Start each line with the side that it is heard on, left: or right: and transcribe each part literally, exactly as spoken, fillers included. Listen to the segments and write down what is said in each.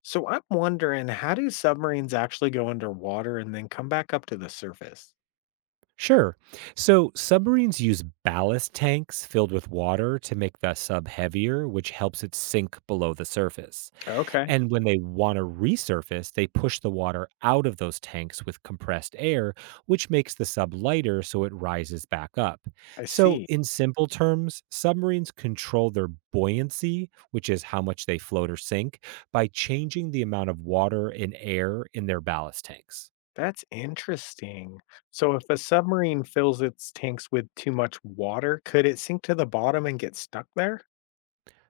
left: So I'm wondering, how do submarines actually go underwater and then come back up to the surface?
right: Sure. So submarines use ballast tanks filled with water to make the sub heavier, which helps it sink below the surface.
left: Okay,
right: And when they want to resurface, they push the water out of those tanks with compressed air, which makes the sub lighter so it rises back up.
left: I
right: So,
left: see.
right: in simple terms, submarines control their buoyancy, which is how much they float or sink, by changing the amount of water and air in their ballast tanks.
left: That's interesting. So if a submarine fills its tanks with too much water, could it sink to the bottom and get stuck there?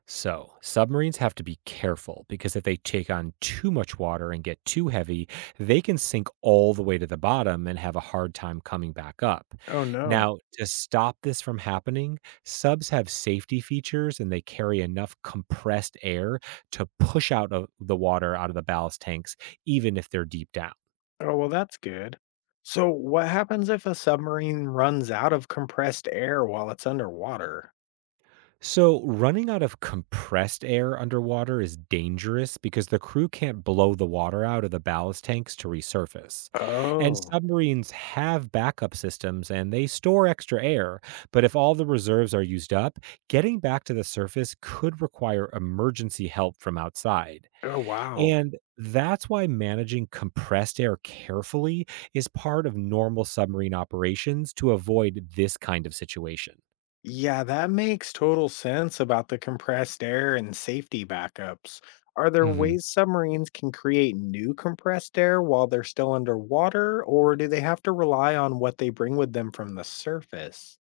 right: So, submarines have to be careful because if they take on too much water and get too heavy, they can sink all the way to the bottom and have a hard time coming back up.
left: Oh no.
right: Now, to stop this from happening, subs have safety features and they carry enough compressed air to push out of the water out of the ballast tanks, even if they're deep down.
left: Oh, well, that's good. So what happens if a submarine runs out of compressed air while it's underwater?
right: So, running out of compressed air underwater is dangerous because the crew can't blow the water out of the ballast tanks to resurface. And
left: Oh.
right: submarines have backup systems and they store extra air, but if all the reserves are used up, getting back to the surface could require emergency help from outside.
left: Oh, wow.
right: And that's why managing compressed air carefully is part of normal submarine operations to avoid this kind of situation.
left: Yeah, that makes total sense about the compressed air and safety backups. Are there
right: Mhm.
left: ways submarines can create new compressed air while they're still underwater, or do they have to rely on what they bring with them from the surface?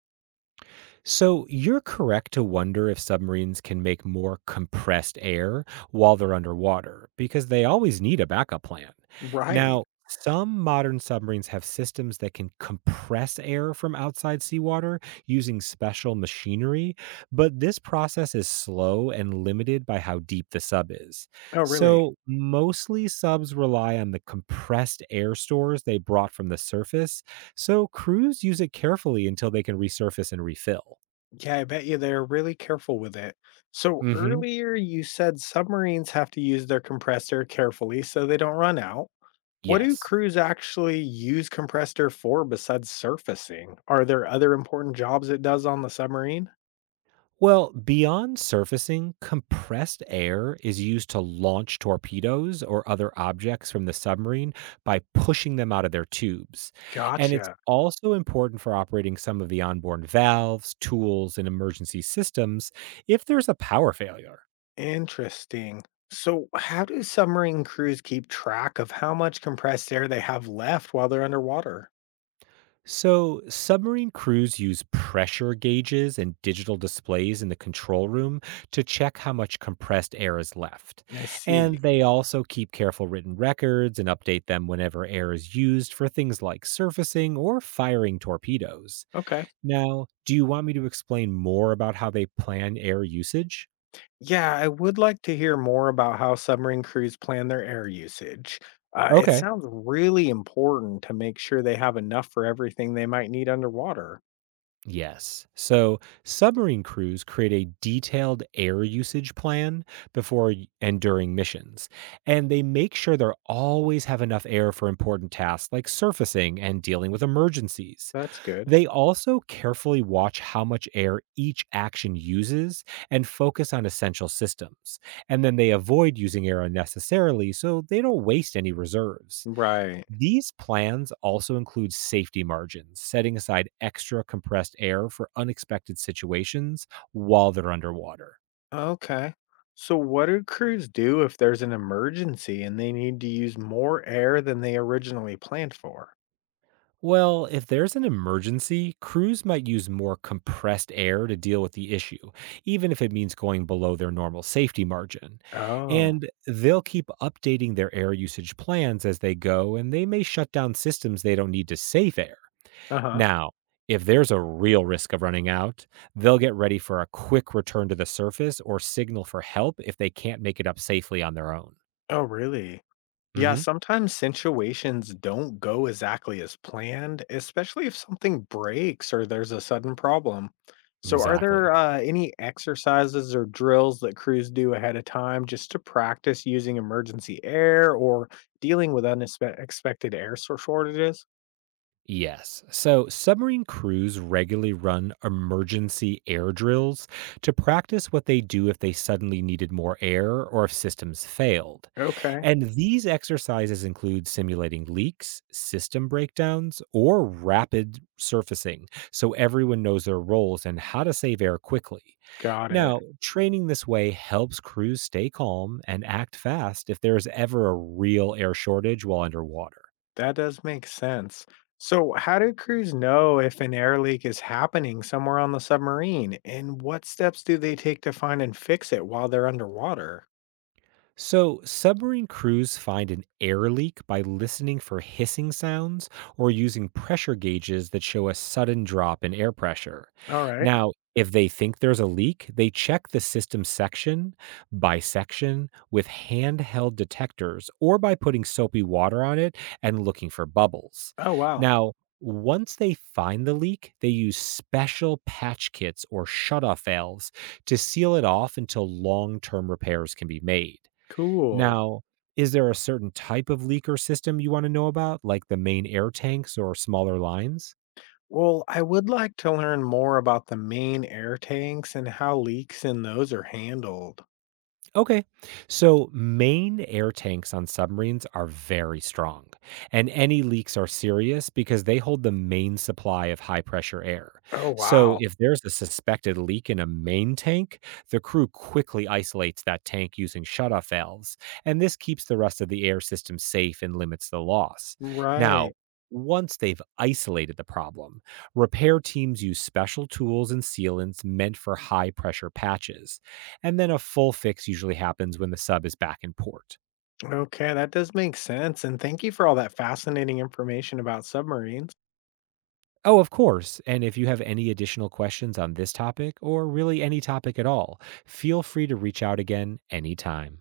right: So you're correct to wonder if submarines can make more compressed air while they're underwater, because they always need a backup plan.
left: Right.
right: Now, some modern submarines have systems that can compress air from outside seawater using special machinery, but this process is slow and limited by how deep the sub is.
left: Oh, really?
right: So, mostly subs rely on the compressed air stores they brought from the surface so crews use it carefully until they can resurface and refill.
left: Yeah, I bet you they're really careful with it. So
right: Mhm.
left: earlier you said submarines have to use their compressed air carefully so they don't run out. What do
right: Yes.
left: crews actually use compressed air for besides surfacing? Are there other important jobs it does on the submarine?
right: Well, beyond surfacing, compressed air is used to launch torpedoes or other objects from the submarine by pushing them out of their tubes. And it's
left: Gotcha.
right: also important for operating some of the onboard valves, tools, and emergency systems if there's a power failure.
left: Interesting. So, how do submarine crews keep track of how much compressed air they have left while they're underwater?
right: So, submarine crews use pressure gauges and digital displays in the control room to check how much compressed air is left.
left: I see.
right: And they also keep careful written records and update them whenever air is used for things like surfacing or firing torpedoes.
left: Okay.
right: Now, do you want me to explain more about how they plan air usage?
left: Yeah, I would like to hear more about how submarine crews plan their air usage. Uh, it
right: Okay.
left: sounds really important to make sure they have enough for everything they might need underwater.
right: Yes. So submarine crews create a detailed air usage plan before y- and during missions, and they make sure they always have enough air for important tasks like surfacing and dealing with emergencies.
left: That's good.
right: They also carefully watch how much air each action uses and focus on essential systems. And then they avoid using air unnecessarily so they don't waste any reserves.
left: Right.
right: These plans also include safety margins, setting aside extra compressed air for unexpected situations while they're underwater.
left: Okay. So what do crews do if there's an emergency and they need to use more air than they originally planned for?
right: Well, if there's an emergency, crews might use more compressed air to deal with the issue, even if it means going below their normal safety margin.
left: Oh.
right: And they'll keep updating their air usage plans as they go, and they may shut down systems they don't need to save air.
left: Uh-huh.
right: Now, if there's a real risk of running out, they'll get ready for a quick return to the surface or signal for help if they can't make it up safely on their own.
left: Oh, really? Yeah,
right: Hmm.
left: sometimes situations don't go exactly as planned, especially if something breaks or there's a sudden problem. So, are
right: Exactly.
left: there uh, any exercises or drills that crews do ahead of time just to practice using emergency air or dealing with unexpected air sor- shortages?
right: Yes. So submarine crews regularly run emergency air drills to practice what they do if they suddenly needed more air or if systems failed.
left: Okay,
right: And these exercises include simulating leaks, system breakdowns, or rapid surfacing so everyone knows their roles and how to save air quickly.
left: got it.
right: Now, training this way helps crews stay calm and act fast if there is ever a real air shortage while underwater.
left: That does make sense. So, how do crews know if an air leak is happening somewhere on the submarine? And what steps do they take to find and fix it while they're underwater?
right: So, submarine crews find an air leak by listening for hissing sounds or using pressure gauges that show a sudden drop in air pressure.
left: All right.
right: Now, if they think there's a leak, they check the system section by section with handheld detectors or by putting soapy water on it and looking for bubbles.
left: Oh, wow.
right: Now, once they find the leak, they use special patch kits or shutoff valves to seal it off until long term repairs can be made.
left: Cool.
right: Now, is there a certain type of leak or system you wanna know about, like the main air tanks or smaller lines?
left: Well, I would like to learn more about the main air tanks and how leaks in those are handled.
right: Okay. So, main air tanks on submarines are very strong, and any leaks are serious because they hold the main supply of high pressure air.
left: Oh,
right: So,
left: wow.
right: if there's a suspected leak in a main tank, the crew quickly isolates that tank using shutoff valves, and this keeps the rest of the air system safe and limits the loss. Now,
left: Right.
right: once they've isolated the problem, repair teams use special tools and sealants meant for high pressure patches. And then a full fix usually happens when the sub is back in port.
left: Okay, that does make sense. And thank you for all that fascinating information about submarines.
right: Oh, of course. And if you have any additional questions on this topic or really any topic at all, feel free to reach out again anytime.